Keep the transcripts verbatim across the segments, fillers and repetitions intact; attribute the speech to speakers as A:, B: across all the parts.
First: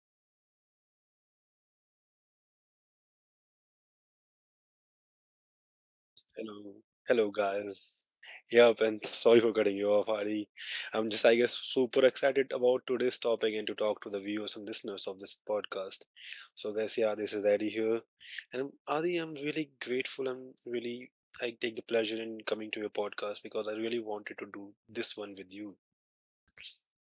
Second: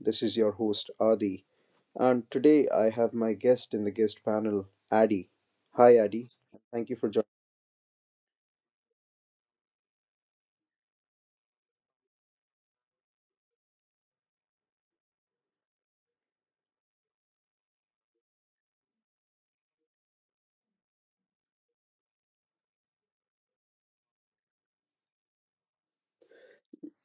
A: This is your host, Adi. And today I have my guest in the guest panel, Adi. Hi, Adi.
B: Hello,
A: Thank you for joining.
B: hello guys. Yep, and sorry for cutting you off, Hari. I'm just, I guess, super excited about today's topic and to talk to the viewers and listeners of this podcast. So, guys, yeah, this is Adi here, and Adi, I'm really grateful. I'm really, I take the pleasure in coming to your podcast because I really wanted to do this one with you.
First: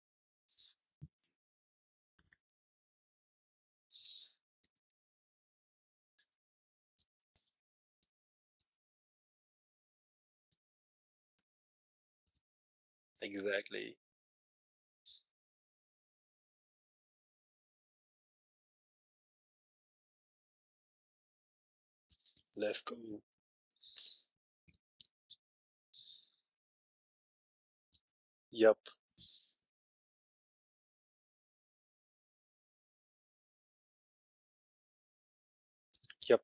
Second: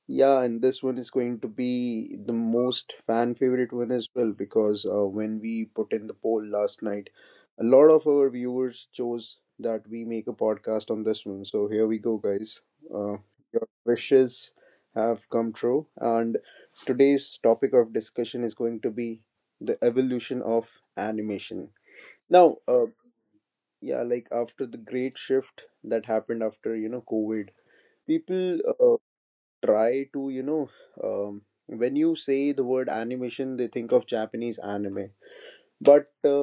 A: Yeah, and this one is going to be the most fan favorite one as well because uh, when we put in the poll last night, a lot of our viewers chose that we make a podcast on this one. So here we go, guys. Uh, your
B: Exactly.
A: wishes have come true, and today's topic of discussion is going to be the evolution of animation. Now,
B: Let's
A: uh,
B: go.
A: yeah, like after the great shift that happened after you know COVID, people
B: Yep.
A: uh, try to you know um, when you say the word animation, they think of japanese anime, but
B: Yep.
A: uh,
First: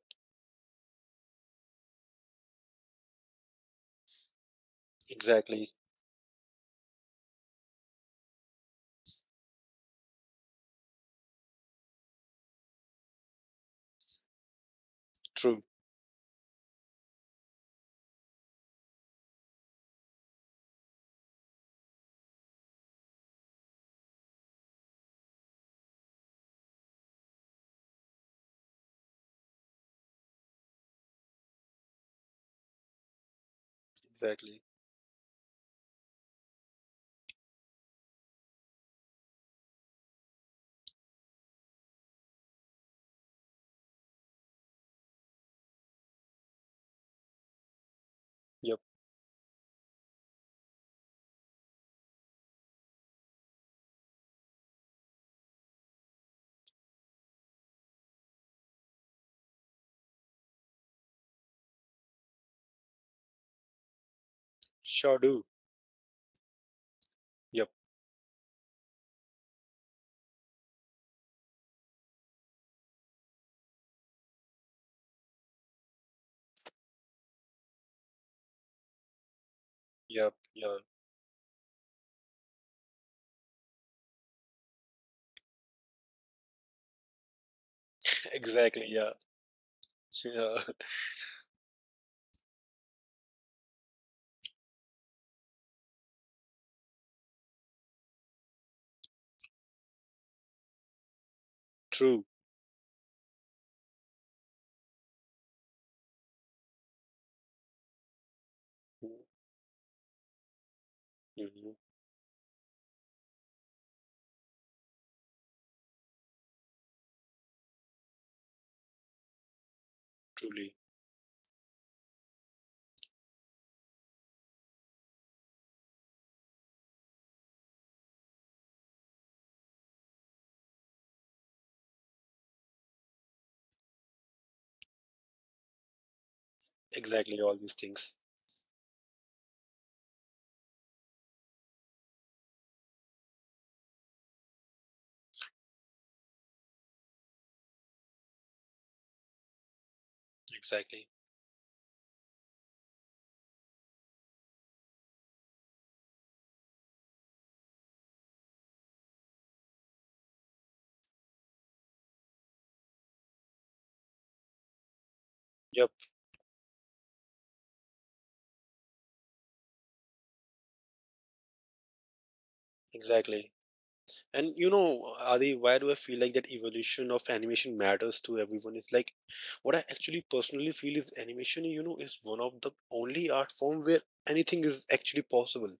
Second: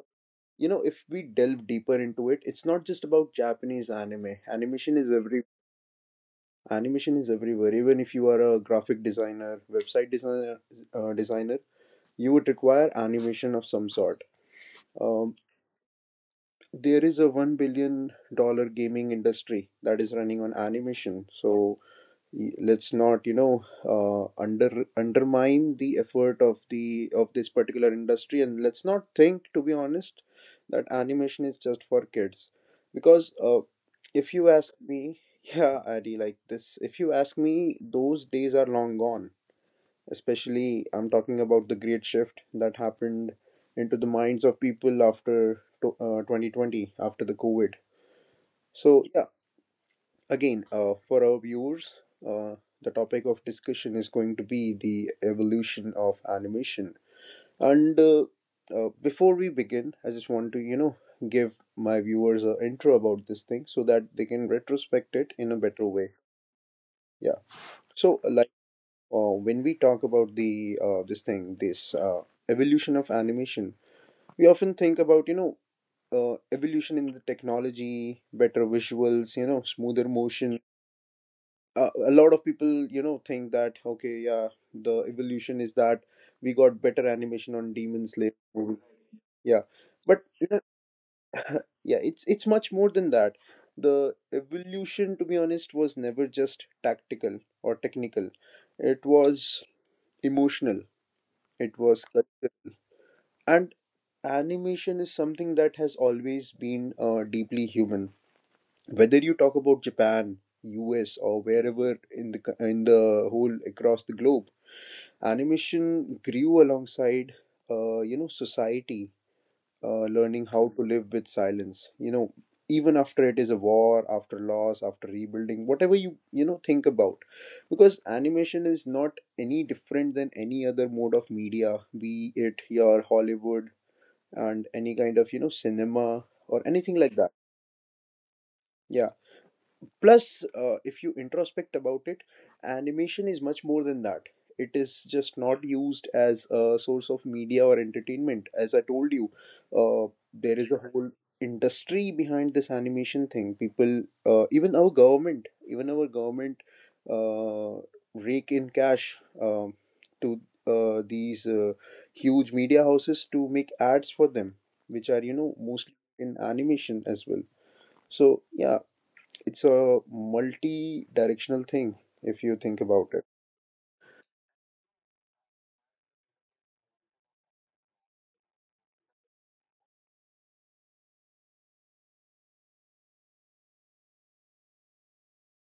A: you know, if we delve deeper into it, it's not just about japanese anime. Animation is every
B: Exactly.
A: animation is everywhere. Even if you are a graphic designer, website designer, uh, designer, you would require animation of some sort. um,
B: True.
A: there is a one billion dollar gaming industry that is running on animation. So y- let's not you know uh, under undermine the effort of the of this particular industry, and let's not think, to be honest, that animation is just for kids. Because uh, if you
B: Exactly.
A: ask me, yeah, Adi, like this, if you ask me, those days are long gone. Especially I'm talking about the great shift that happened into the minds of people after to, uh, twenty twenty, after the covid.
B: Yep.
A: So yeah. Again, uh, for our viewers, uh, the topic of discussion is going to be the evolution of animation. And uh, uh, before we begin, I just want to, you know, give my viewers an intro about this thing so that they can
B: Sure
A: retrospect it
B: do.
A: in a better way. Yeah.
B: Yep.
A: So, like, uh, when we talk about the uh, this thing, this uh, evolution of animation, we often think about, you know, uh, evolution in the technology, better visuals, you know, smoother
B: Yep.
A: motion,
B: Yeah.
A: uh, a lot of people you know think that okay, yeah, the evolution is that we got better animation on demon slayer movie,
B: Exactly. Yeah.
A: yeah, but you
B: Yeah.
A: know, yeah, it's it's much more than that. The evolution, to be honest, was never just tactical or technical. It was emotional. It was
B: True.
A: cultural. And animation is something that has always been uh, deeply human, whether you talk about japan, us, or
B: Mm-hmm.
A: wherever in the co- in the whole across the globe. Animation grew alongside uh, you know society uh, learning
B: Truly.
A: how to live with silence, you know, even after it is a war, after loss, after rebuilding, whatever you you know think about. Because animation is not any different than any other mode of media, be it your hollywood and any kind of you know cinema or anything like that.
B: Exactly. All these things.
A: Yeah. Plus, uh, if you introspect about it, animation is much more than that. It is just not used as a source of media or entertainment. As I told you, uh, there is a
B: Exactly.
A: whole industry behind this animation thing. People, uh, even our government, even our government uh, rake in cash um, to uh, these uh, huge media houses to make ads for them, which are, you know,
B: Yep.
A: mostly in animation as well. So, yeah, it's a multi-directional thing if you think about it.
B: Exactly. And you know, Adi, why do I feel like that evolution of animation matters to everyone? It's like what I actually personally feel is animation, you know, is one of the only art form where anything is actually possible.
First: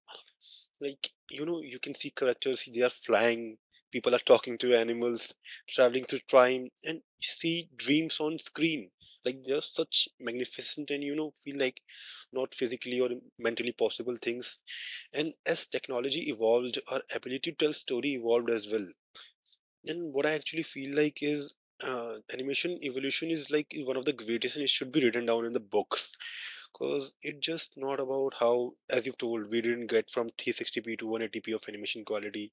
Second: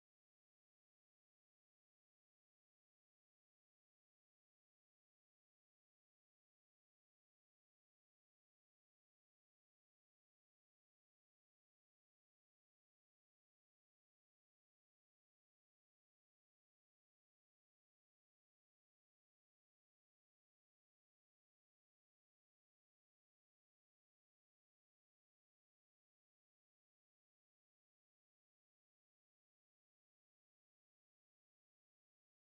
B: Like, you know, you can see characters, they are flying, people are talking to animals, traveling through time and see dreams on screen. Like, they are such magnificent and, you know, feel like not physically or mentally possible things. And as technology evolved, our ability to tell story evolved as well. And what I actually feel like is uh, animation evolution is like one of the greatest, and it should be written down in the books, because it's just not about how, as you've told, we didn't get from three sixty p to one eighty p of animation quality.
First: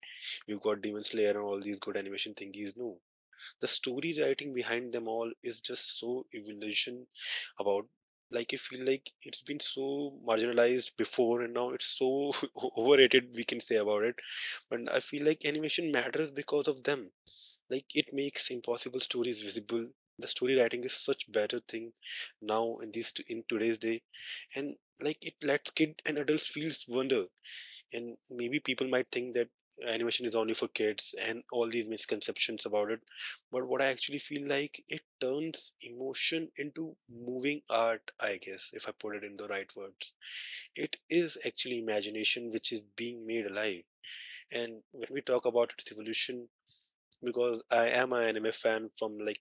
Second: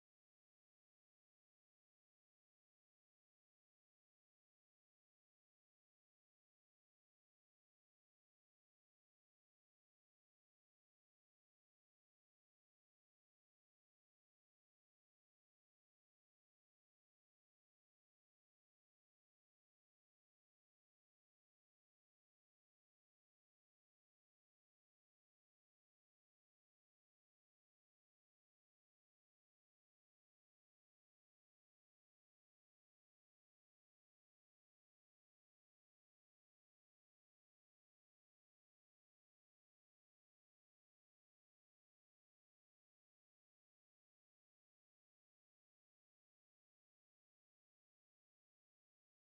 B: We've got Demon Slayer and all these good animation thingies. No, the story writing behind them all is just so evolution about. Like, I feel like it's been so marginalized before, and now it's so overrated, we can say about it. But I feel like animation matters because of them. Like, it makes impossible stories visible. The story writing is such better thing now, in this in today's day. And like, it lets kid and adults feels wonder. And maybe people might think that animation is only for kids and all these misconceptions about it. But what I actually feel like, it turns emotion into moving art, I guess, if I put it in the right words. It is actually imagination which is being made alive. And when we talk about its evolution, because I am an anime fan from like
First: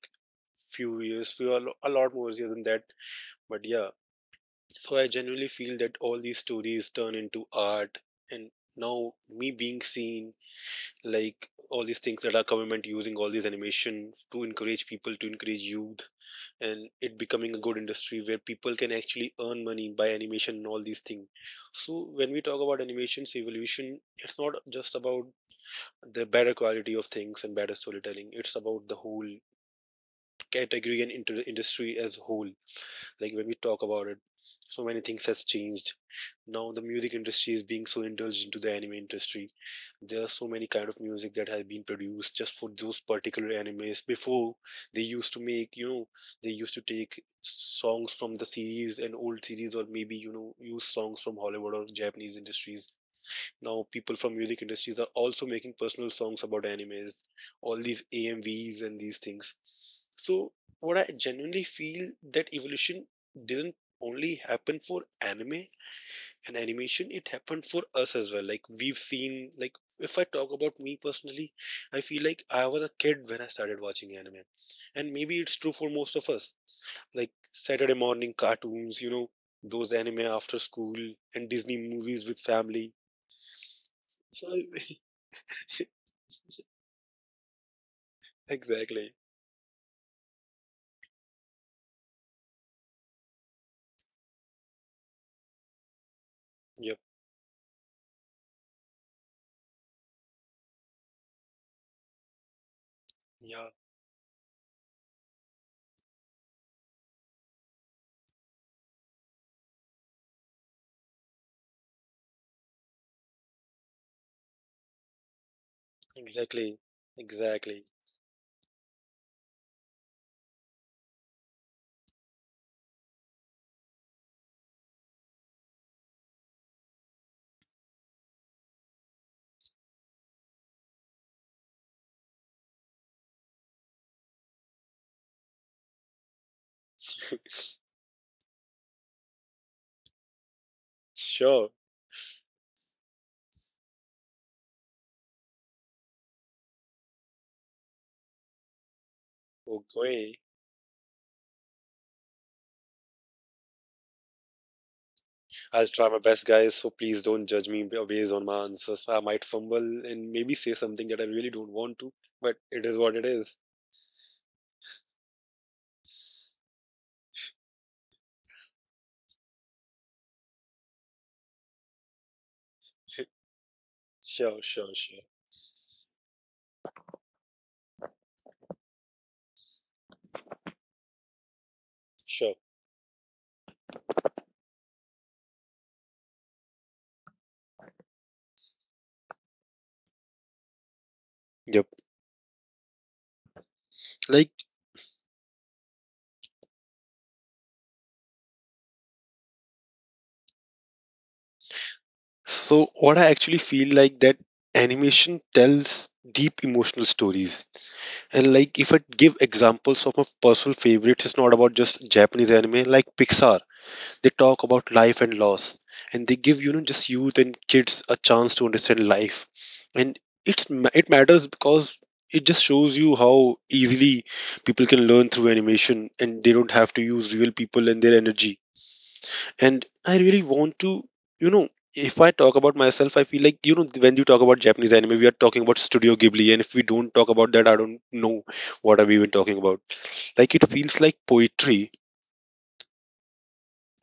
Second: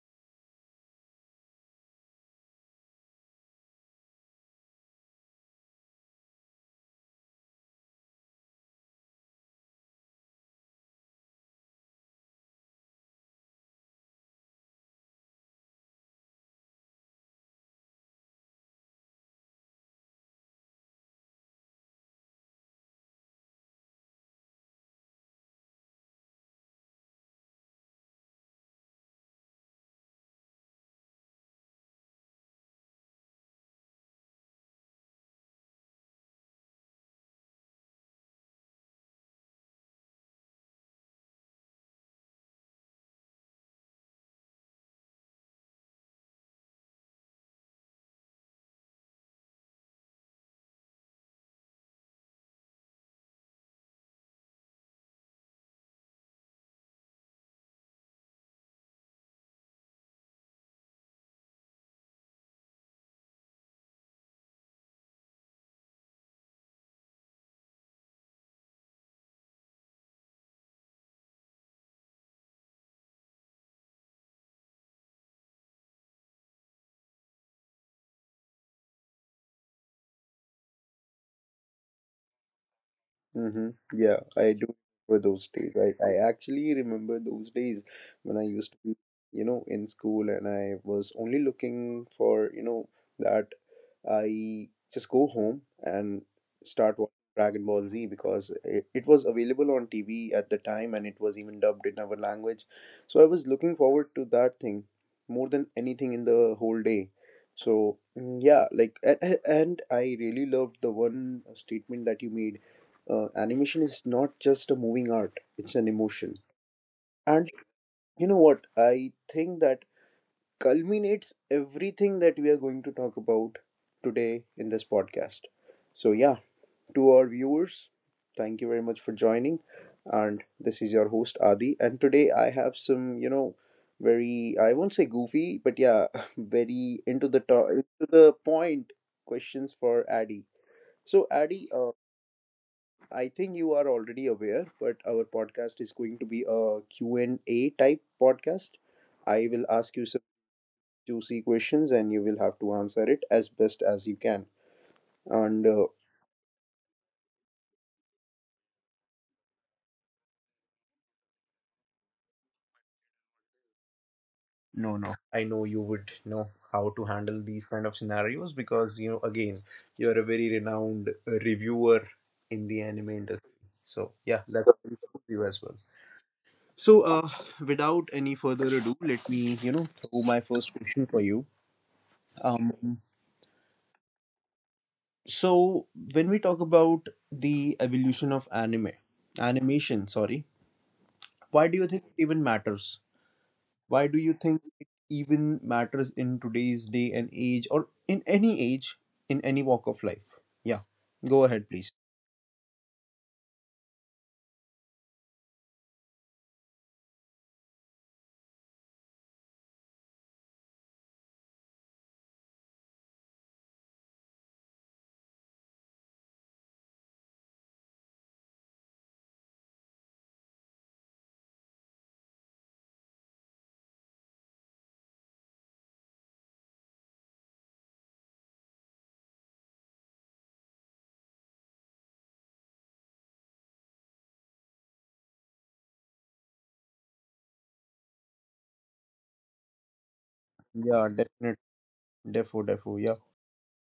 B: few years, few a lot more years than that. But yeah, so I genuinely feel that all these stories turn into art, and now me being seen, like all these things that our government using all these animation to encourage people, to encourage youth, and it becoming a good industry where people can actually earn money by animation and all these things. So when we talk about animation's evolution, it's not just about the better quality of things and better storytelling, it's about the whole category and into the industry as a whole. Like, when we talk about it, so many things has changed. Now the music industry is being so indulged into the anime industry. There are so many kind of music that has been produced just for those particular animes. Before, they used to make, you know, they used to take songs from the series and old series, or maybe, you know, use songs from Hollywood or Japanese industries. Now people from music industries are also making personal songs about animes, all these AMVs and these things. So what I genuinely feel, that evolution didn't only happen for anime and animation, it happened for us as well. Like, we've seen, like, if I talk about me personally, I feel like I was a kid when I started watching anime. And maybe it's true for most of us, like Saturday morning cartoons, you know, those anime after school and Disney movies with family.
A: Mm-hmm. Yeah,
B: So
A: I
B: I
A: do remember those days. I, I actually remember those days when I used to be,
B: exactly.
A: you know, in school, and I was only looking for, you know, that I just go home and
B: Yep.
A: start watching Dragon Ball Z, because it, it was available on T V at the time and it was even dubbed in our language. So I was
B: Yeah.
A: looking forward to that thing more than anything in the whole day. So mm, yeah, like and, and I really loved the one statement that you made. Uh, animation is not just a moving art, it's an emotion.
B: Exactly.
A: And
B: Exactly.
A: you know what? I think that culminates everything that we are going to talk about today in this podcast. So yeah, to our viewers, thank you very much for joining. And this is your host Adi, and today I have some, you know, very, I won't say goofy, but yeah, very into the to- into the point questions for Adi. So
B: Sure.
A: Adi, uh, I think you are already aware, but our podcast is going to be a Q and a type podcast. I will ask you some
B: Okay.
A: juicy questions and you will have to answer it as best as you can. And
B: I'll
A: uh,
B: try my best, guys. So please don't judge me b- based on my answers. I might fumble and maybe say something that I really don't want to, but it is what it is.
A: no, no, I know you would know how to handle these kind of scenarios because, you know, again, you're a very renowned uh, reviewer in the anime industry. So, yeah,
B: Sure,
A: that's
B: sure, sure,
A: you as well. So uh, without any further ado, let me, you know, throw my first question for you.
B: sure.
A: Um So when we talk about the evolution of anime, animation, sorry, why
B: Yep.
A: do you think it even matters? Why do you
B: Like,
A: think it even matters in today's day and age, or in any age, in any walk of life? Yeah. Go ahead, please.
B: so what I actually feel like, that animation tells deep emotional stories. And like, if I give examples of my personal favorites, it's not about just Japanese anime, like Pixar. They talk about life and loss, and they give, you know, just youth and kids a chance to understand life, and it's ma- it matters because it just shows you how easily people can learn through animation, and they don't have to use real people and their energy. And I really want to, you know, if I talk about myself, I feel like, you know, when you talk about Japanese anime, we are talking about Studio Ghibli, and if we don't talk about that, I don't know what are we even talking about. Like, it feels like
A: Yeah, definitely.
B: poetry.
A: Defo, defo, yeah.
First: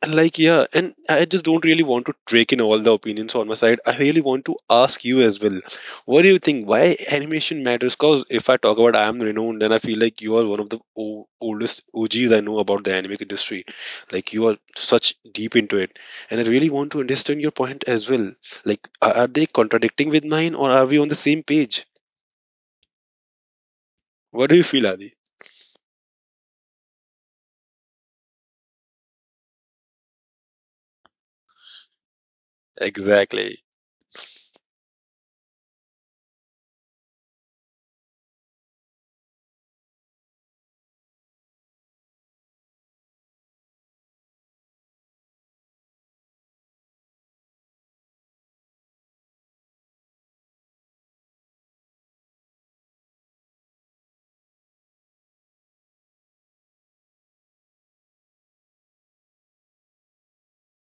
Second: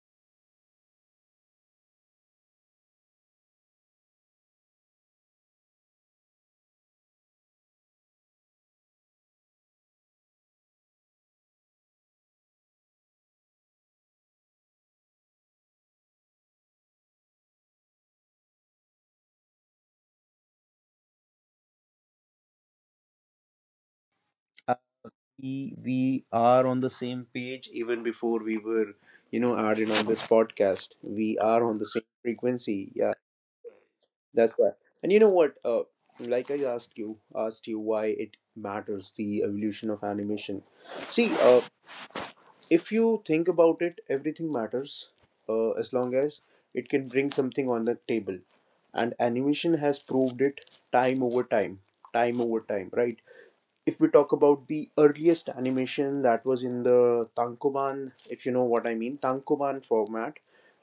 B: And like, yeah, and I just don't really want to take in all the opinions on my side. I really want to ask you as well. What do you think? Why animation matters? Because if I talk about I am renowned, then I feel like you are one of the o- oldest O Gs I know about the anime industry. Like, you are such deep into it. And I really want to understand your point as well. Like, are are they contradicting with mine, or are we on the same page? What do you
A: Uh,
B: feel, Adi?
A: We are on the same page even before we were, you know, added on this podcast. We are on the same frequency. Yeah.
B: Exactly.
A: That's right. And you know what? Uh, like I asked you, asked you why it matters, the evolution of animation. See, uh, if you think about it, everything matters uh, as long as it can bring something on the table, and animation has proved it time over time, time over time, right? If we talk about the earliest animation that was in the Tankoban, if you know what I mean, Tankoban format,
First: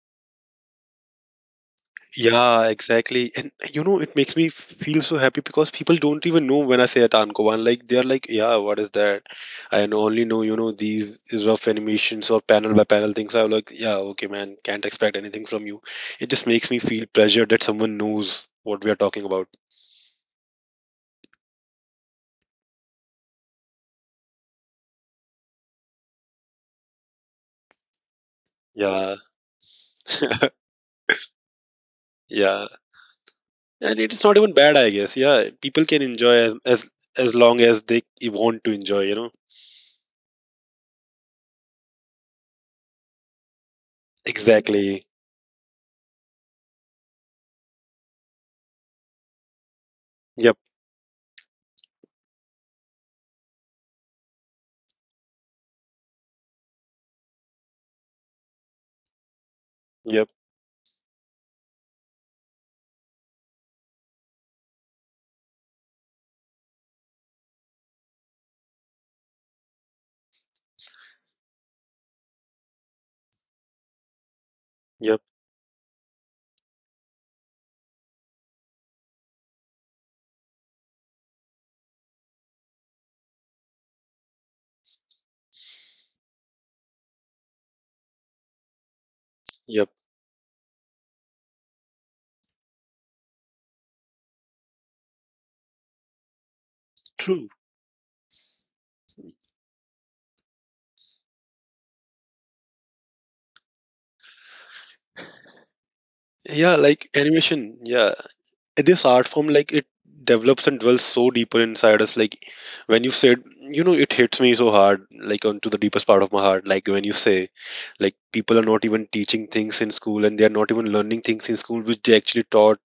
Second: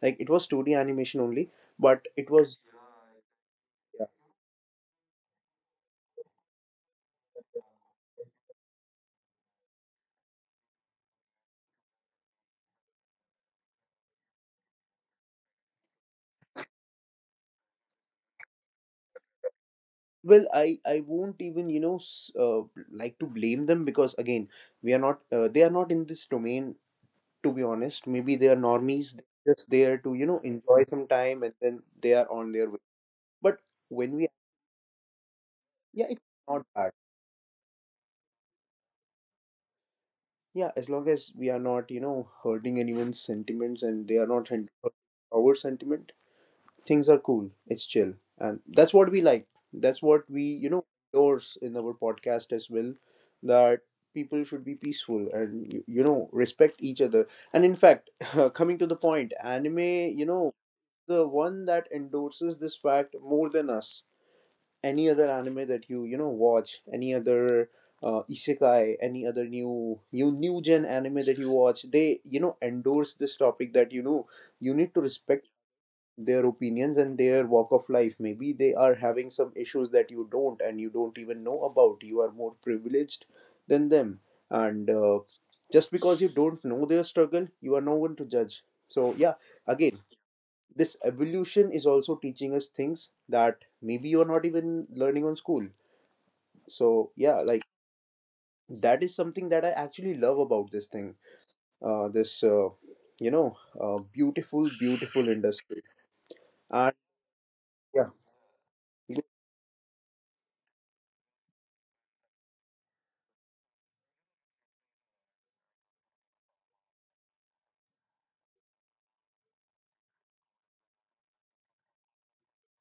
A: like it was two D animation only, but it was.
B: Yeah, exactly. And you know, it makes me feel so happy because people don't even know when I say Tankoban. Like, they're like, yeah, what is that? I know- only know, you know, these rough animations or panel by panel things. I'm like, yeah, okay, man, can't expect anything from you. It just makes me feel pleasure that someone knows what we are talking about.
A: Well, I I won't even you know s- uh, like to blame them, because again, we are not uh, they are not in this domain, to be honest. Maybe they are normies,
B: Yeah.
A: they're just there to you know enjoy some time and then they are on
B: Yeah.
A: their way. But
B: And
A: when
B: it's
A: we
B: not even bad, I guess. Yeah. People can
A: yeah, it's
B: enjoy as
A: not
B: as,
A: bad.
B: as long as they want to enjoy, you know.
A: Yeah, as long as we are not you know hurting anyone's sentiments and they are not hurt- hurting
B: Exactly.
A: our sentiment, things are cool, it's chill. And that's what we like, that's what we
B: Yep.
A: you know endorse in our podcast as well. That people should be peaceful and you, you know, respect each other. And in fact, coming to the point, anime, you
B: Yep.
A: know, the one that endorses this fact more than us, any other anime that you you know watch, any other uh, isekai, any other new new new gen anime that you watch, they you know endorse this topic that you know you need to
B: Yep.
A: respect their opinions and their walk of life. Maybe they are having some issues that you don't, and you don't even know about. You are more privileged than them, and uh, just because you don't know their struggle, you are no one to judge. So yeah,
B: Yep.
A: again, this evolution is also teaching us things that maybe you're not even learning on school. So yeah,
B: True.
A: like that is something that I actually love about this thing, uh, this uh, you know, uh, beautiful beautiful industry.
B: Yeah,
A: And
B: like animation.
A: yeah,
B: Yeah, this art
A: yeah
B: form, like it develops and dwells so deeper inside us. Like, when you said, you know, it hits me so hard, like onto the deepest part of my heart. Like, when you say, like, people are not even teaching things in school, and they are not even learning things in school which they actually taught,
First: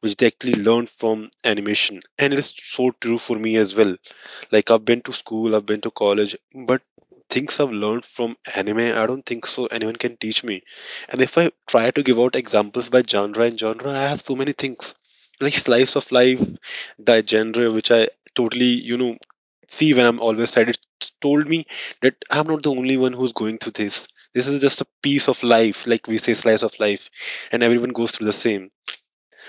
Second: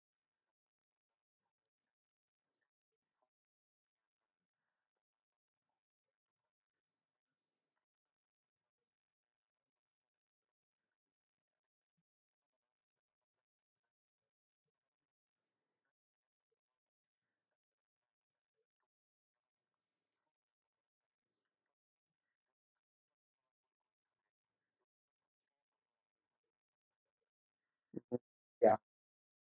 B: which they actually learned from animation. And it is so true for me as well. Like, I've been to school, I've been to college, but things I've learned from anime, I don't think so anyone can teach me. And if I try to give out examples by genre and genre, I have so many things. Like slice of life, the genre which I totally, you know, see when I'm always sad, it told me that I'm not the only one who's going through this. This is just a piece of life, like we say, slice of life, and everyone goes through the same.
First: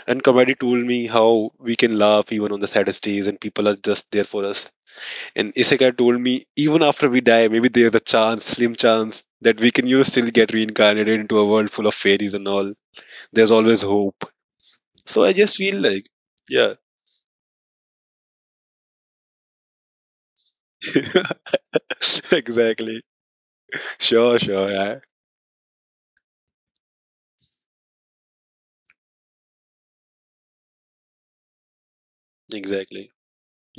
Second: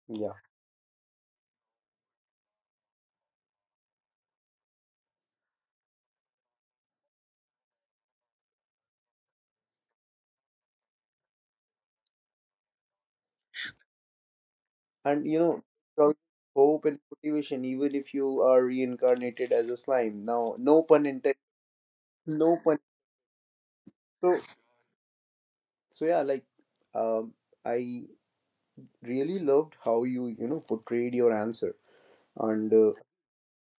B: And
A: yeah
B: comedy told me how we can laugh even on the saddest days, and people are just there for us. And Isekai told me, even after we die, maybe there's a chance, slim chance, that we can, you know, still get reincarnated into a world full of fairies and all. There's always hope. So
A: And
B: I
A: you
B: just
A: know,
B: feel like,
A: strong
B: yeah,
A: hope and motivation even if you are reincarnated as a slime now, no pun intended, no pun.
B: exactly. Sure,
A: so
B: sure, yeah,
A: so yeah, like, um I really loved how you you know portrayed your answer. And uh,
B: exactly.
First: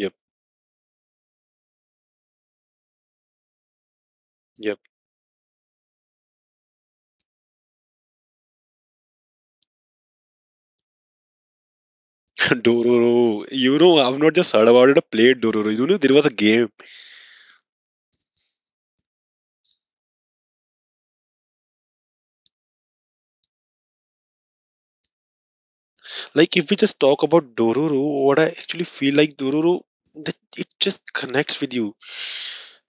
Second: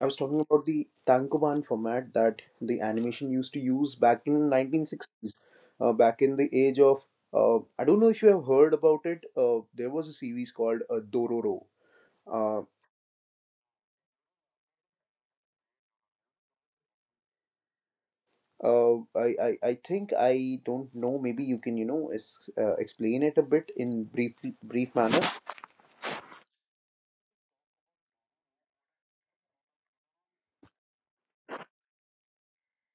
A: I was talking about the tankoban format that the animation used to use back in
B: yep.
A: nineteen sixties. Uh, back in the age of, uh, I don't know if you have heard about it, uh, there was a series called uh, dororo. Uh,
B: Dororo. You know, I've not just heard about it. I played Dororo. You know, there was a game.
A: Uh, I, I, I think I don't know. Maybe you can, you know, ex- uh, explain it a bit in brief brief manner.
B: Like, if we just talk about Dororo, what I actually feel like Dororo, that it just connects with you,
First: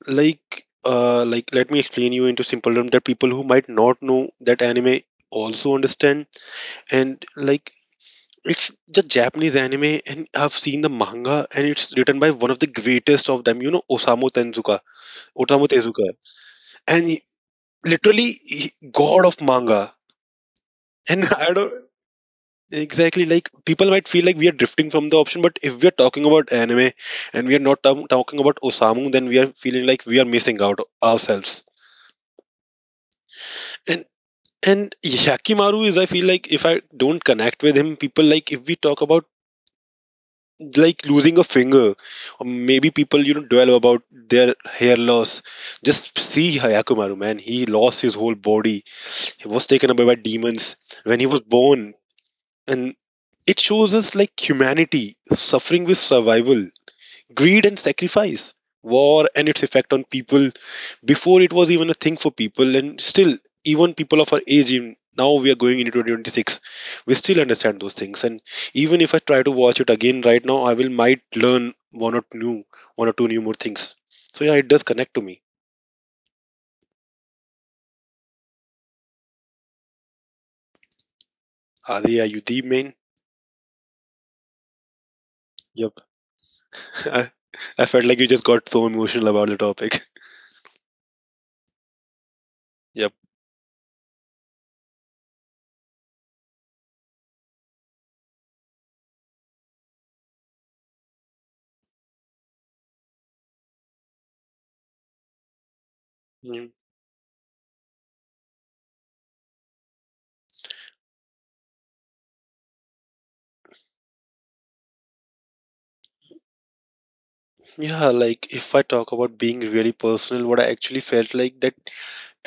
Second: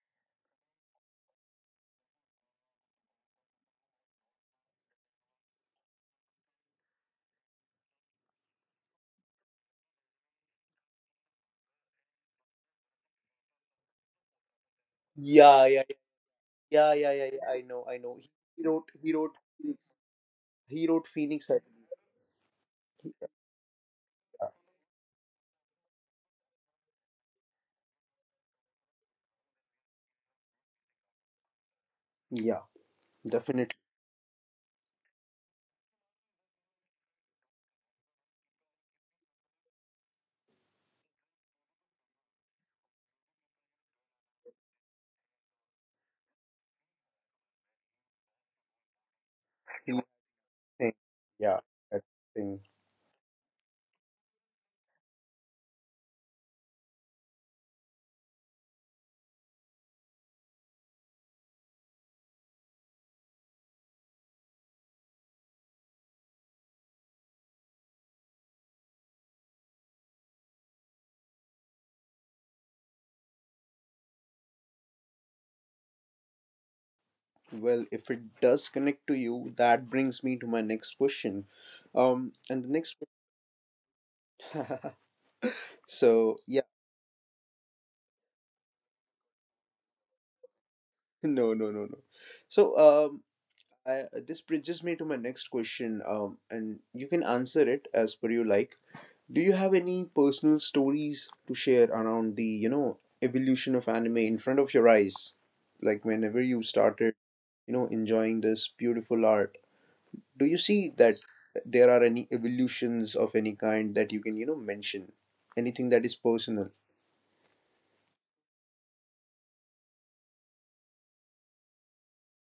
B: like uh like, let me explain you into simple terms, that people who might not know that anime also understand. And like, it's the Japanese anime, and I've seen the manga, and it's written by one of the greatest of them, you know, Osamu Tezuka. osamu
A: Yeah, yeah,
B: tezuka
A: yeah,
B: and
A: yeah,
B: he-
A: yeah, yeah. I know, I know.
B: literally, he,
A: He wrote, he
B: god of
A: wrote,
B: manga.
A: Phoenix- he wrote
B: And I
A: Phoenix. I
B: don't
A: think.
B: exactly, like, people might feel like we are drifting from the option, but if we are talking about anime and we are not tam- talking about Osamu, then we are feeling like we are missing out ourselves.
A: Yeah, definitely.
B: And And Yakimaru is, I feel like, if I don't connect with him, people, like, if we talk about like losing a finger, or maybe people, you know, dwell about their hair loss. Just see Yakimaru, man. He lost his whole body. He was taken
A: He
B: away by demons
A: thing.
B: when he was
A: Yeah,
B: born.
A: that thing.
B: And it shows us like humanity suffering with survival, greed and sacrifice, war and its effect on people before it was even a thing for people. And still, even people of our age, in- now we are going into twenty twenty-six, we still understand those things. And even if I try to watch it again right now, I will might learn one or two, one or two new more things. So yeah, it does connect to me.
A: Well, if it does connect to you, that brings me to my next question.
B: Adi, are
A: Um,
B: you the
A: and the
B: main?
A: next.
B: Yep.
A: So yeah,
B: I, I felt like you just got so emotional about the topic.
A: no, no, no, no. So
B: Yep.
A: um. I, uh, this bridges me to my next question, um, and you can answer it as per you like. Do you have any personal stories to share around the, you know, evolution of anime in front of your eyes? Like whenever you
B: Mm.
A: started, you know, enjoying this beautiful art, do you see that there are any evolutions of any kind that you can, you know, mention? Anything that is personal?
B: Yeah, like if I talk about being really personal, what I actually felt like that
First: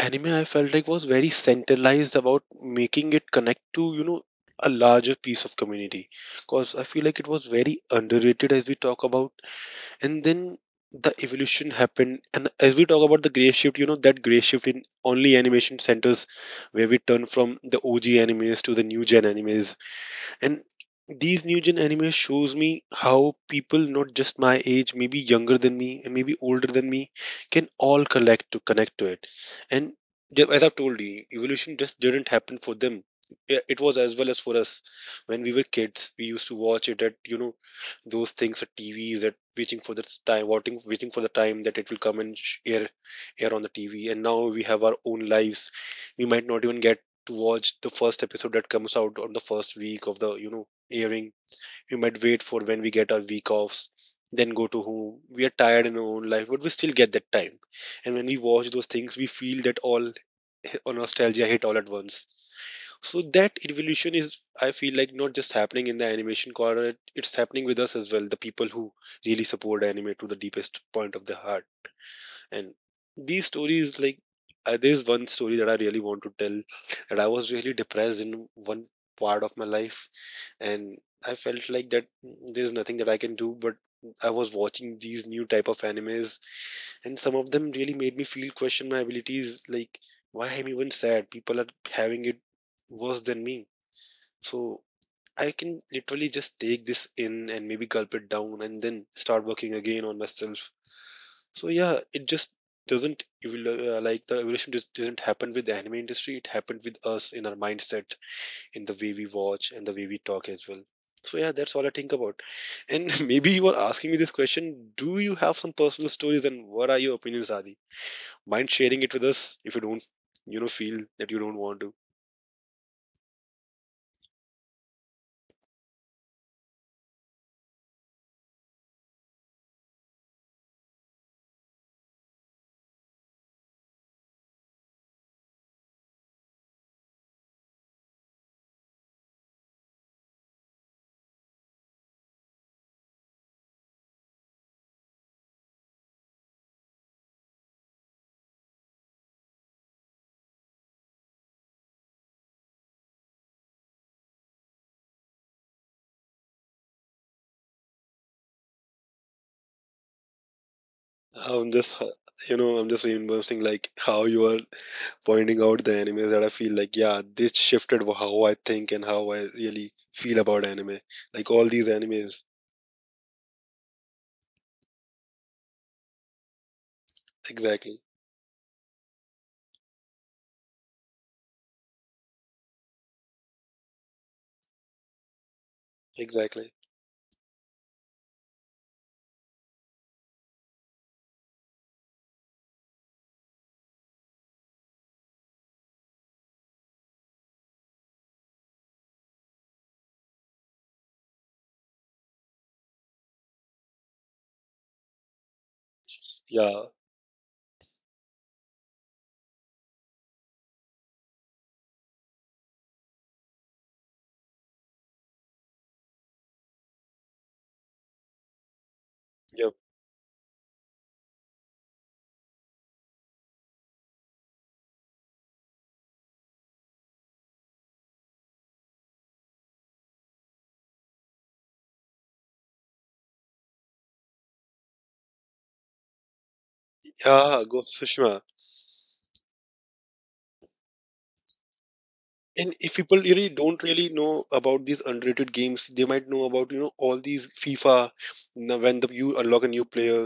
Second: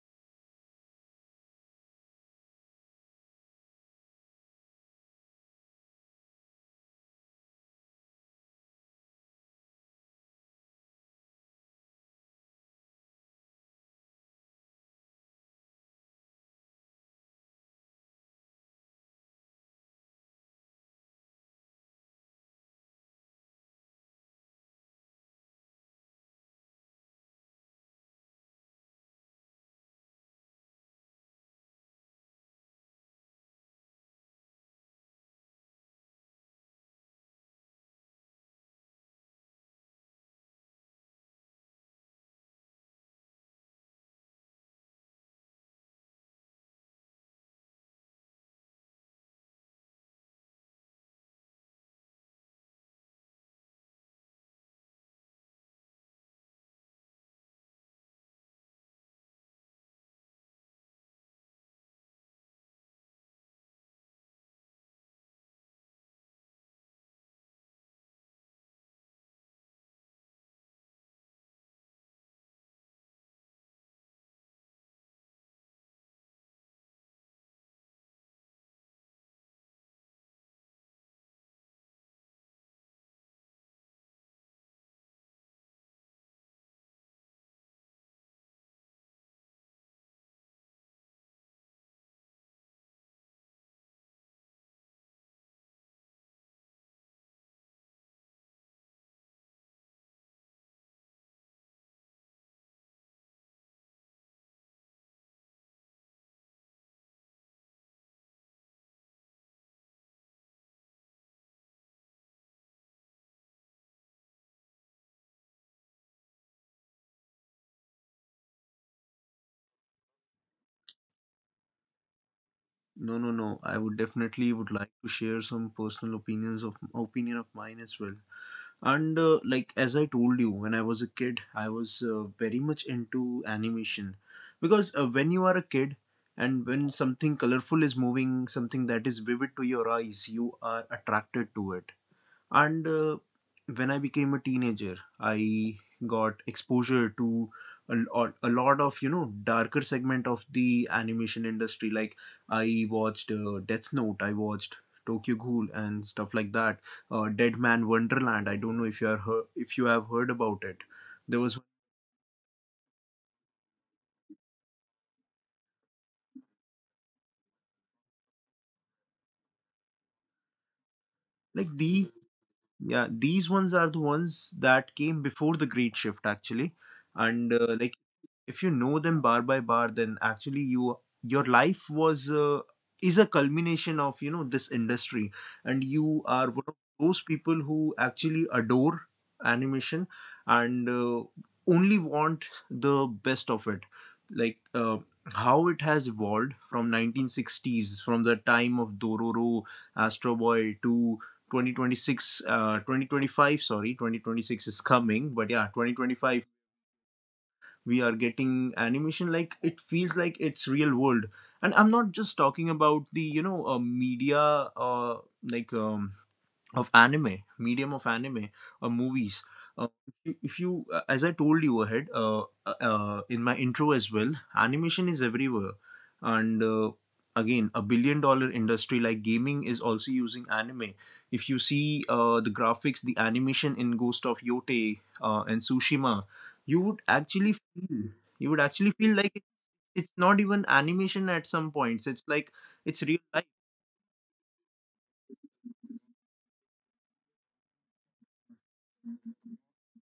B: anime, I felt like, was very centralized about making it connect to, you know, a larger piece of community, because I feel like it was very underrated, as we talk about. And then the evolution happened, and as we talk about the gray shift, you know, that gray shift in only animation centers, where we turn from the OG animes to the new gen animes. And these new gen anime shows me how people, not just my age, maybe younger than me and maybe older than me, can all collect to connect to it. And ju- as I've told you, evolution just didn't happen for them. I- it was as well as for us. When we were kids, we used to watch it at, you know, those things at TVs, at waiting for the time, waiting, waiting for the time that it will come and sh- air air on the TV. And now we have our own lives. We might not even get to watch the first episode that comes out on the first week of the, you know, airing. We might wait for when we get our week offs, then go to home. We are tired in our own life, but we still get that time. And when we watch those things, we feel that all all nostalgia hit all at once. So that evolution is, I feel like, not just happening in the animation corner. It- it's happening with us as well, the people who really support anime to the deepest point of their heart. And these stories, like, uh, there's one story that I really want to tell, that I was really depressed in one part of my life. And I felt like that there's nothing that I can do, but I was watching these new type of animes, and some of them really made me feel question my abilities, like, why I'm even sad? People are having it worse than me. So I can literally just take this in and maybe gulp it down and then start working again on myself. So yeah, it just doesn't evol- uh, like, the evolution just didn't happen with the anime industry. It happened with us in our mindset, in the way we watch and the way we talk as well. So yeah, that's all I think about. And maybe you are asking me this question: do you have some personal stories, and what are your opinions, Adi? Mind sharing it with us if you don't, you know, feel that you don't want to.
A: No, no, no. I would definitely would like to share some personal opinions of opinion of mine as well. And uh, Like as I told you, when I was a kid, I was uh, very much into animation because uh, when you are a kid and when something colorful is moving, something that is vivid to your eyes, you are attracted to it and uh, when I became a teenager, I got exposure to a lot, a lot of you know darker segment of the animation industry. Like I watched uh, Death Note, I watched Tokyo Ghoul and stuff like that. Uh, Dead Man Wonderland. I don't know if you are heard, if you have heard about it. There was
B: I'm just, uh, you know, I'm just remembering like how you are pointing out the anime that I feel like, yeah, this shifted how I think and how I really feel about anime. Like all
A: like
B: these
A: the
B: animes.
A: yeah, these ones are the ones that came before the Great Shift actually, and uh, like
B: Exactly.
A: if you know them bar by bar, then actually you your life was uh, is a culmination of you know this industry, and you are one
B: Exactly.
A: of those people who actually adore animation and uh, only want the best of it. like uh, how it has evolved from nineteen sixties, from the time of Dororo, Astro Boy, to twenty twenty-six uh, twenty twenty-five sorry twenty twenty-six is coming, but yeah, twenty twenty-five
B: Yeah.
A: we are getting animation like it feels like it's real world. And I'm not just talking about the you know uh, media, uh, like um, of anime, medium of anime or movies.
B: Yep.
A: Uh, if you, uh, as I told you ahead uh, uh, uh, in my intro as well, animation is everywhere, and uh, again, a billion dollar industry, like gaming is also using anime. If you see uh, the graphics, the animation in Ghost of Yote uh, and Tsushima, you would
B: Yeah.
A: actually
B: Ghost of
A: feel
B: Tsushima.
A: you would actually feel like it, it's not even animation at some points. It's like
B: And if
A: it's
B: people
A: real.
B: really don't really know about these underrated games, they might know about, you know, all these FIFA, you, when the, you unlock a new player.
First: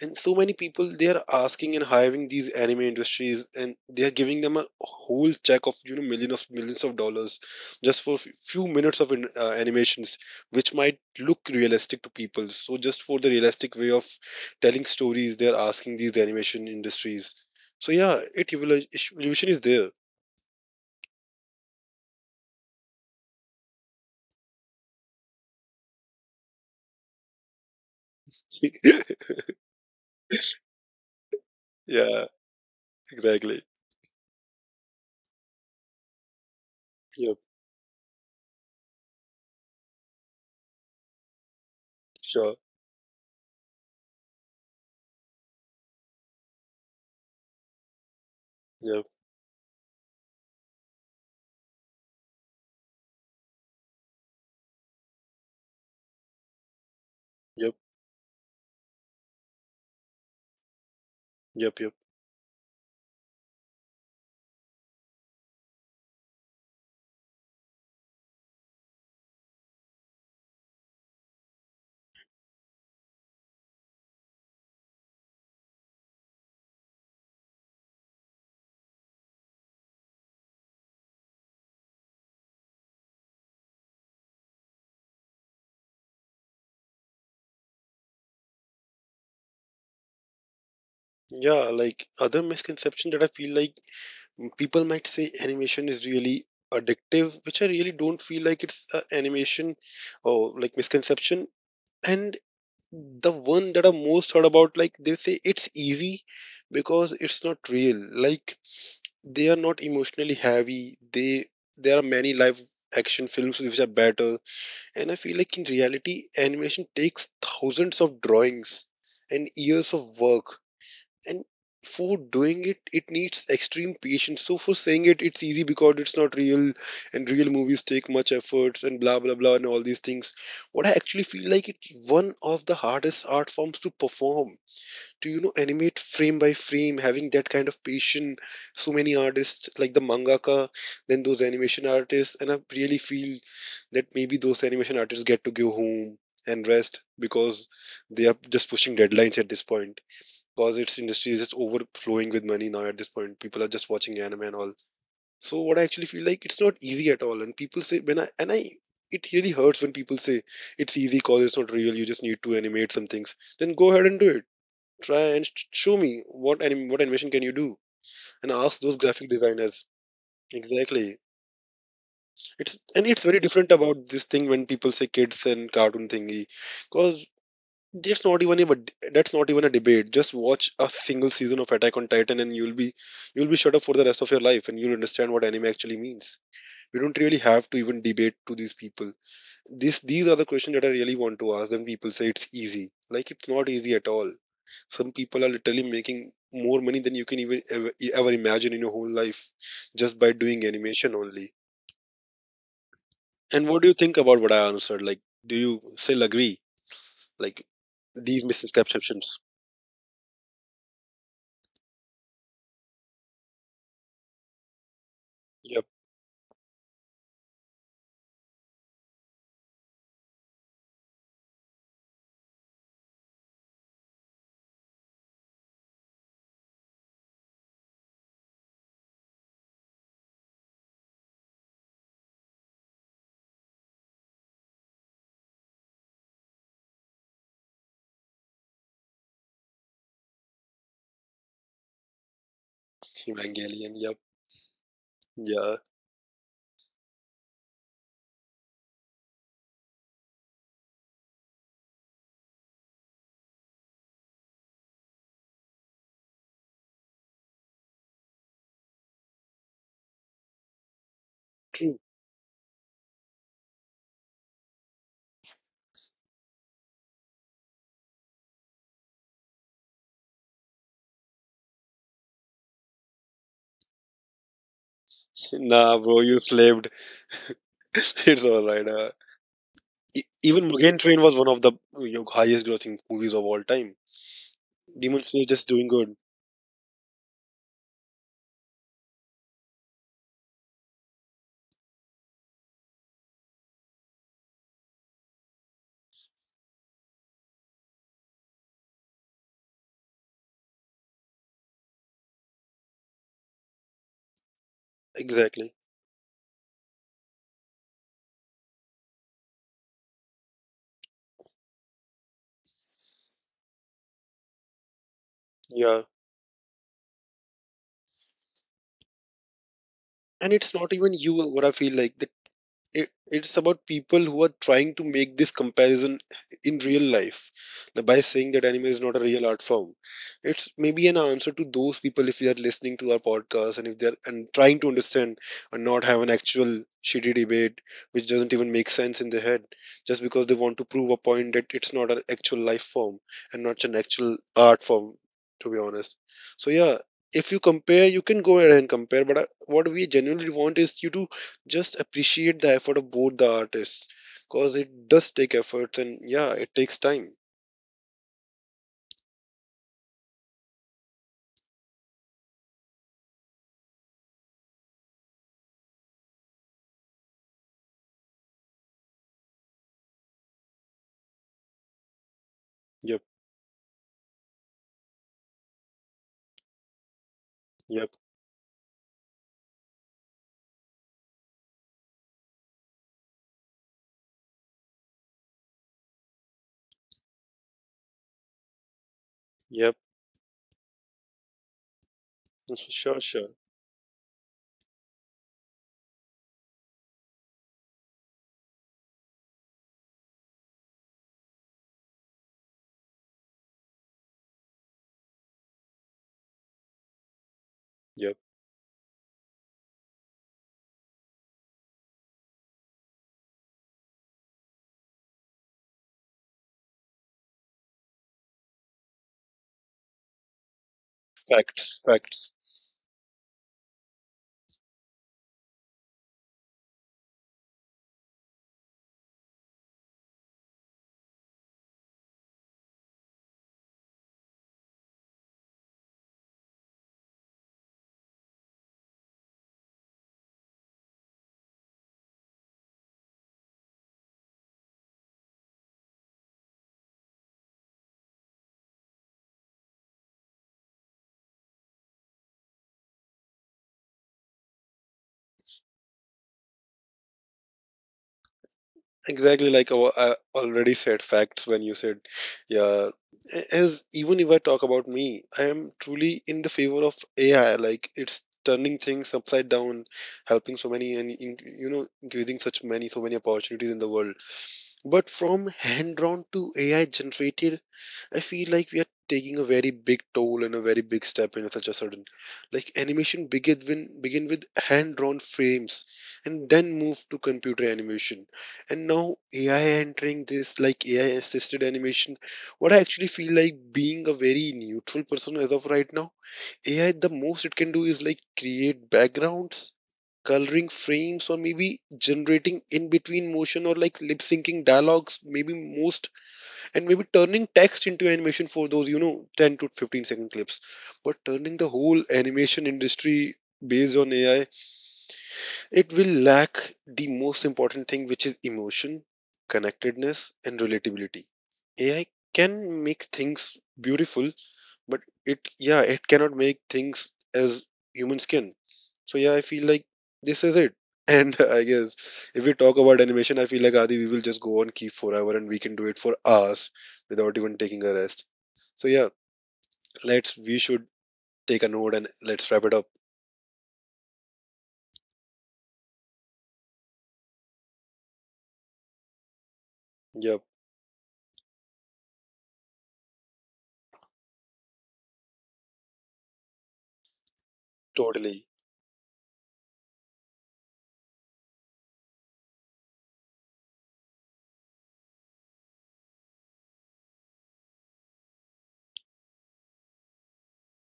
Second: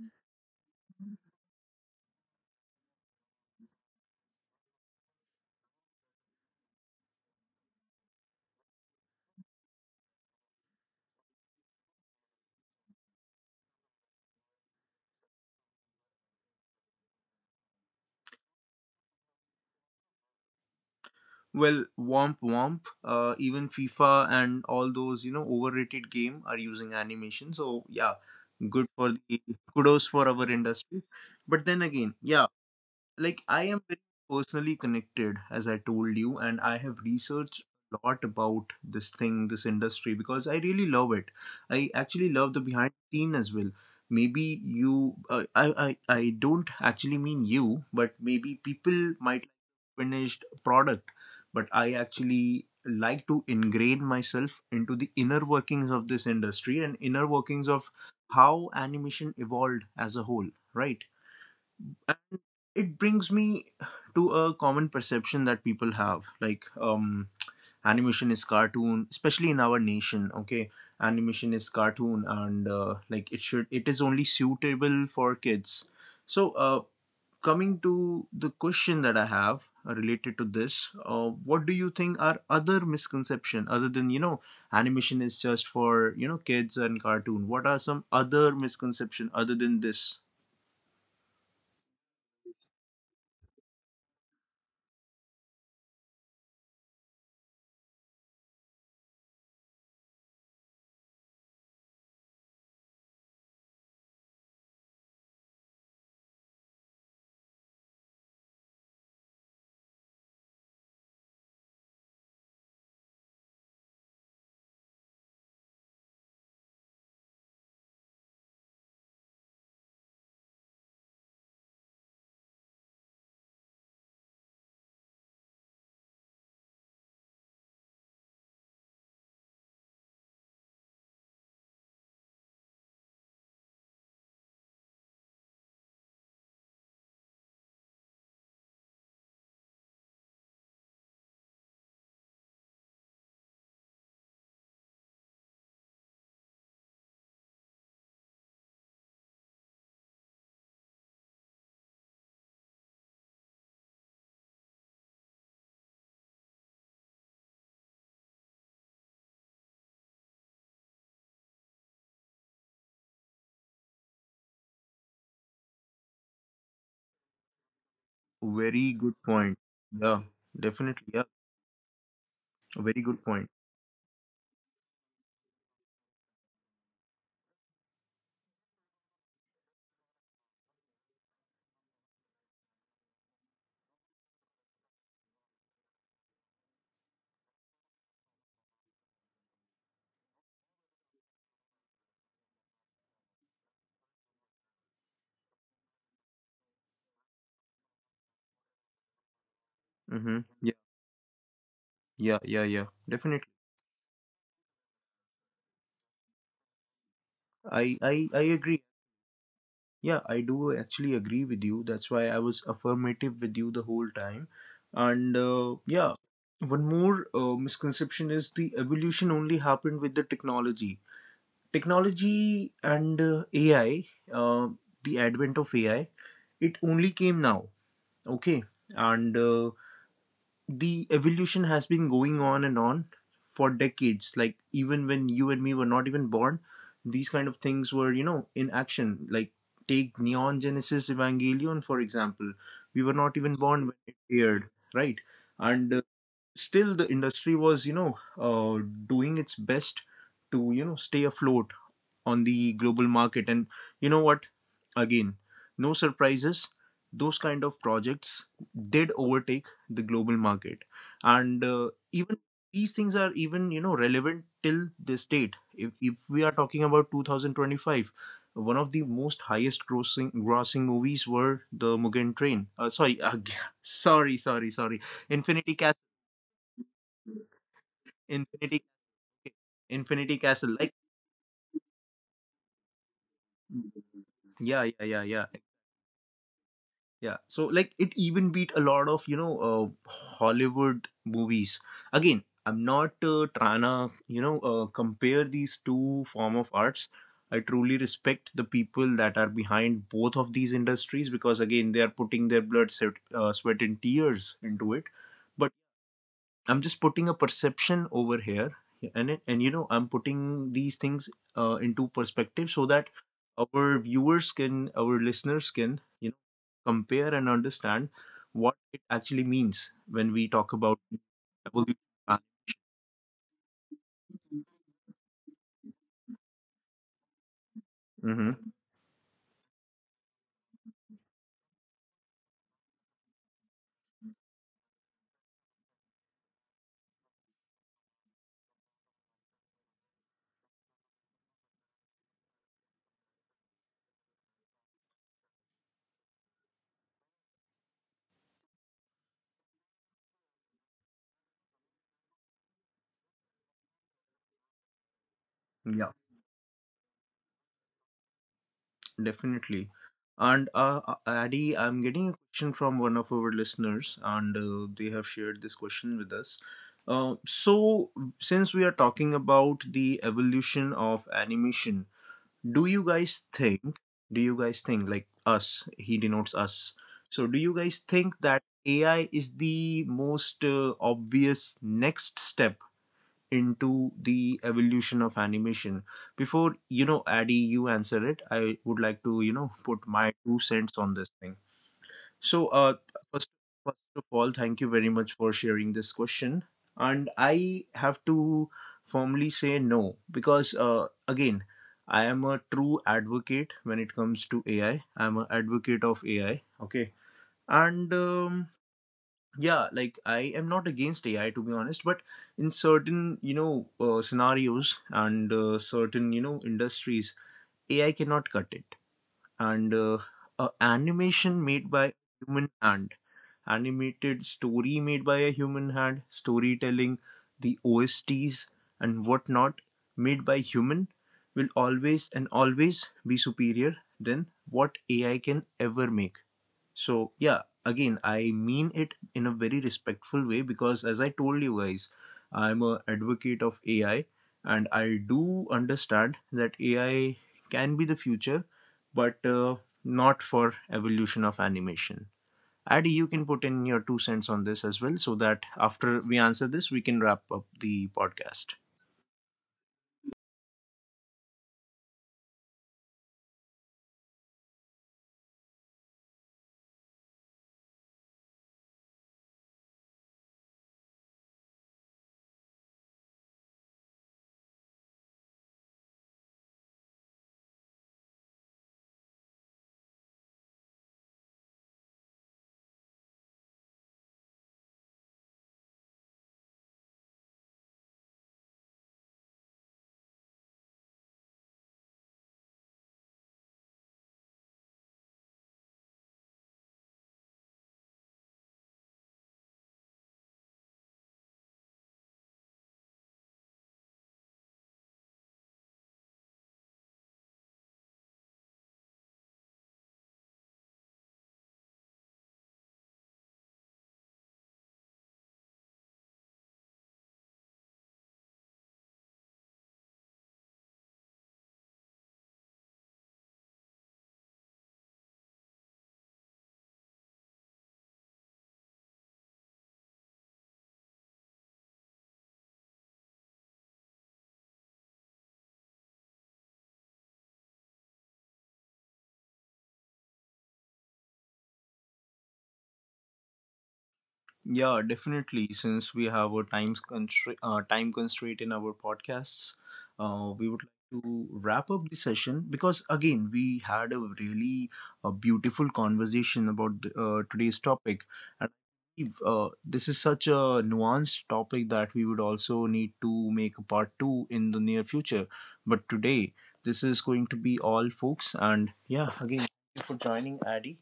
B: And so many people, they are asking and hiring these anime industries, and they are giving them a whole check of, you know, millions of millions of dollars just for f- few minutes of in, uh, animations, which might look realistic to people. So just for the realistic way of telling stories, they are asking these animation industries. So yeah, it evolu- evolution is there.
A: Well, Womp Womp, uh, even FIFA and all those, you know, overrated game are using animation. So yeah, good for the kudos for our industry. But then again,
B: Yeah.
A: yeah, like
B: Exactly.
A: I am very personally connected, as I told you, and I have
B: Yep.
A: researched a lot about this thing, this industry, because I really love it. I actually love
B: Sure.
A: the behind the scene as well. Maybe you, uh, I, I i don't actually mean you, but maybe
B: Yep.
A: people might like finished product, but I actually like to ingrain myself into the inner workings of this industry and inner workings
B: Yep.
A: of how animation evolved as a whole, right?
B: Yep. Yep.
A: It brings me to a common perception that people have, like um animation is cartoon, especially in our nation. Okay, animation is cartoon, and uh, like it should, it is only suitable for kids. So uh coming to the question that I have uh, related to this, uh, what do you think are other misconception other than, you know, animation is just for, you know, kids and cartoon? What are some other misconception other than this?
B: Yeah. Like, other misconception that I feel like, m- people might say animation is really addictive, which I really don't feel like it's a animation or like misconception. And the one that I most heard about, like, they say it's easy because it's not real. Like, they are not emotionally heavy. They, there are many live action films which are better. And I feel like in reality, animation takes thousands of drawings and years of work. And for doing it, it needs extreme patience. So for saying it, it's easy because it's not real, and real movies take much efforts and blah blah blah and all these things. What I actually feel like, it's one of the hardest art forms to perform, to, you know, animate frame by frame, having that kind of patience. So many artists, like the mangaka, then those animation artists, and I really feel that maybe those animation artists get to go home and rest, because they are just pushing deadlines at this point, because its industry is just overflowing with money now. At this point, people are just watching anime and all. So what I actually feel like, it's not easy at all. And people say, when i and i it really hurts when people say it's easy 'cause it's not real, you just need to animate some things then go ahead and do it. Try and sh- show me what anim- what animation can you do, and ask those
A: Very
B: graphic
A: good point.
B: designers.
A: Yeah,
B: Exactly.
A: definitely. Yeah,
B: It's, and
A: very
B: it's
A: good
B: very
A: point.
B: different about this thing when people say kids and cartoon thingy, because that's not even a but that's not even a debate. Just watch a single season of Attack on Titan, and you'll be you'll be shut up for the rest of your life, and you'll understand what anime actually means. We don't really have to even debate to these people. This these are the questions that I really want to ask. Then people say it's easy. Like, it's not easy at all. Some people are literally making more money than you can even ever, e, ever imagine in your whole life, just by
A: Mm-hmm.
B: doing
A: Yeah,
B: animation only.
A: yeah, yeah, yeah. Definitely.
B: And what do you think about what I answered, like, do you still agree, like,
A: I, I,
B: these
A: I agree.
B: misconceptions?
A: Yeah, I do actually agree with you. That's why I was affirmative with you the whole time. And
B: Yep.
A: uh, yeah, one more uh, misconception is the evolution only happened with the technology. Technology and uh, A I, uh, the advent of A I, it only came now. Okay, and uh, the evolution has been going on and on for decades, like even when you and me were not even born, these kind of things were, you know, in action. Like take Neon Genesis Evangelion for example. We were not even
B: Evangelion,
A: born when
B: yep.
A: it aired, right?
B: Yeah.
A: And uh, still the industry was, you know uh, doing its best to, you know, stay afloat on the global market. And you know what? Again, no surprises. Those kind of projects did overtake the global market, and
B: True.
A: uh, even these things are even, you know, relevant till this date. If if we are talking about two thousand twenty-five, one of the most highest grossing grossing movies were the Mugen Train. Uh, sorry, uh, sorry, sorry, sorry. Infinity
B: Nah
A: Castle.
B: bro, you slaved. It's all right.
A: Infinity
B: uh, e-
A: Infinity
B: even
A: Castle. Like
B: Mugen Train was one of the, you know, highest grossing movies of all time.
A: yeah, yeah,
B: Demon
A: yeah,
B: Slayer
A: yeah.
B: just doing good.
A: Yeah, so like it even beat a lot of, you know uh, Hollywood movies. Again, I'm not uh, trying to, you know, uh, compare these two form of arts. I truly respect the people that are behind both of these industries, because again they are putting their blood, sweat, uh, sweat and tears into it.
B: Exactly.
A: But I'm just putting a perception over here, yeah, and it- and you know I'm putting these things uh, into perspective so that our viewers can, our listeners
B: Yeah.
A: can compare and understand what it actually means when
B: And
A: we
B: it's not
A: talk
B: even
A: about
B: you, what I feel like,
A: evolution.
B: it, it's about people who are trying to make this comparison in real life. Now, by saying that anime
A: Mhm.
B: is not a real art form, it's maybe an answer to those people if they are listening to our podcast, and if they're and trying to understand and not have an actual shitty debate, which doesn't even make sense in their head, just because they want to prove a point that it's not an actual life form and not an actual art form, to be honest. So yeah, if you compare, you can go ahead and compare, but I, what we genuinely want is you to just appreciate the effort of both the artists, because it does take efforts and
A: Yeah,
B: yeah, it takes time.
A: definitely. And uh, uh, Addy, I'm getting a question from one of our listeners, and uh, they have shared this question with us. Uh, so, since we are talking about the evolution of animation, do you
B: Yep.
A: guys think do you guys think, like us, he denotes us, so do you
B: Yep.
A: guys think that AI is the most uh, obvious next step into the evolution of animation? Before, you know, Addy, you answer it, I would like to, you know,
B: Yep.
A: put my two cents on this thing. so, uh,
B: Sure. Sure.
A: first, first of all, thank you very much for sharing this question. And I have to firmly say no, because, uh, again, I am a true advocate when it comes to A I. I'm an advocate of A I. Okay. And
B: Yep.
A: um, yeah, like I am not against A I to be honest, but in certain, you know, uh, scenarios and uh, certain, you know, industries, A I cannot cut it. And uh, uh, Animation
B: Facts,
A: made by
B: facts.
A: human hand, animated story made by a human hand, storytelling, the O S Ts, and whatnot made by human will always and always be superior than what A I can ever make. So, yeah, again, I mean it in a very respectful way because, as I told you guys, I'm a advocate of A I and I do understand that A I can be the future, but uh, not for evolution of animation. Addy, you can put in your two cents on this as well so that after we answer this, we can wrap up the podcast.
B: Exactly, like, our, I already said facts when you said, yeah. As, even if I talk about me, I am truly in the favor of AI. Like, it's turning things upside down, helping so many, and in, you know, increasing such many so many opportunities in the world. But from hand drawn to A I generated, I feel like we are taking a very big toll and a very big step in such a sudden. Like, animation begin with, begin with hand drawn frames and then move to computer animation. And now A I entering this, like A I assisted animation, what I actually feel like being a very neutral person as of right now, A I, the most it can do is, like, create backgrounds, coloring frames, or maybe generating in between motion or like lip syncing dialogues, maybe most, and maybe turning text into animation for those, you know, ten to fifteen second clips. But turning the whole animation industry based on A I, it will lack the most important thing, which is emotion, connectedness, and relatability. A I can make things beautiful, but it, yeah, it cannot make things as human skin. So yeah, I feel like this is it. And I guess if we talk about animation, I feel like, Adi, we will just go on keep forever, and we can do it for hours without even taking a rest. So yeah, let's we should take a note and let's wrap it up.
A: Yeah, definitely. Since we have a time constraint, uh, time constraint in our podcasts,
B: Yep.
A: uh, we would like to wrap up the session, because again we had a really uh, beautiful conversation about the, uh, today's topic,
B: Totally.
A: and I believe, uh, this is such a nuanced topic that we would also need to make a part two in the near future. But today, this is going to be all, folks. And yeah, again, thank you for joining, Addy,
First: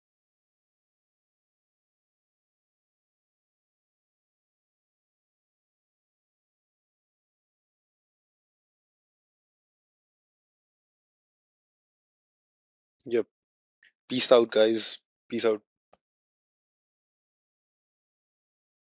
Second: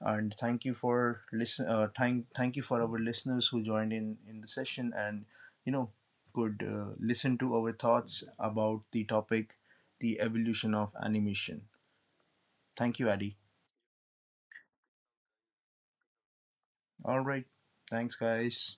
A: and thank you for listen. Uh, thank thank you for our listeners who joined in in the session and you know could uh, listen to our thoughts about the topic, the evolution of animation. Thank you,
B: Yep.
A: Addy.
B: Peace out, guys. Peace out.
A: All right, thanks, guys.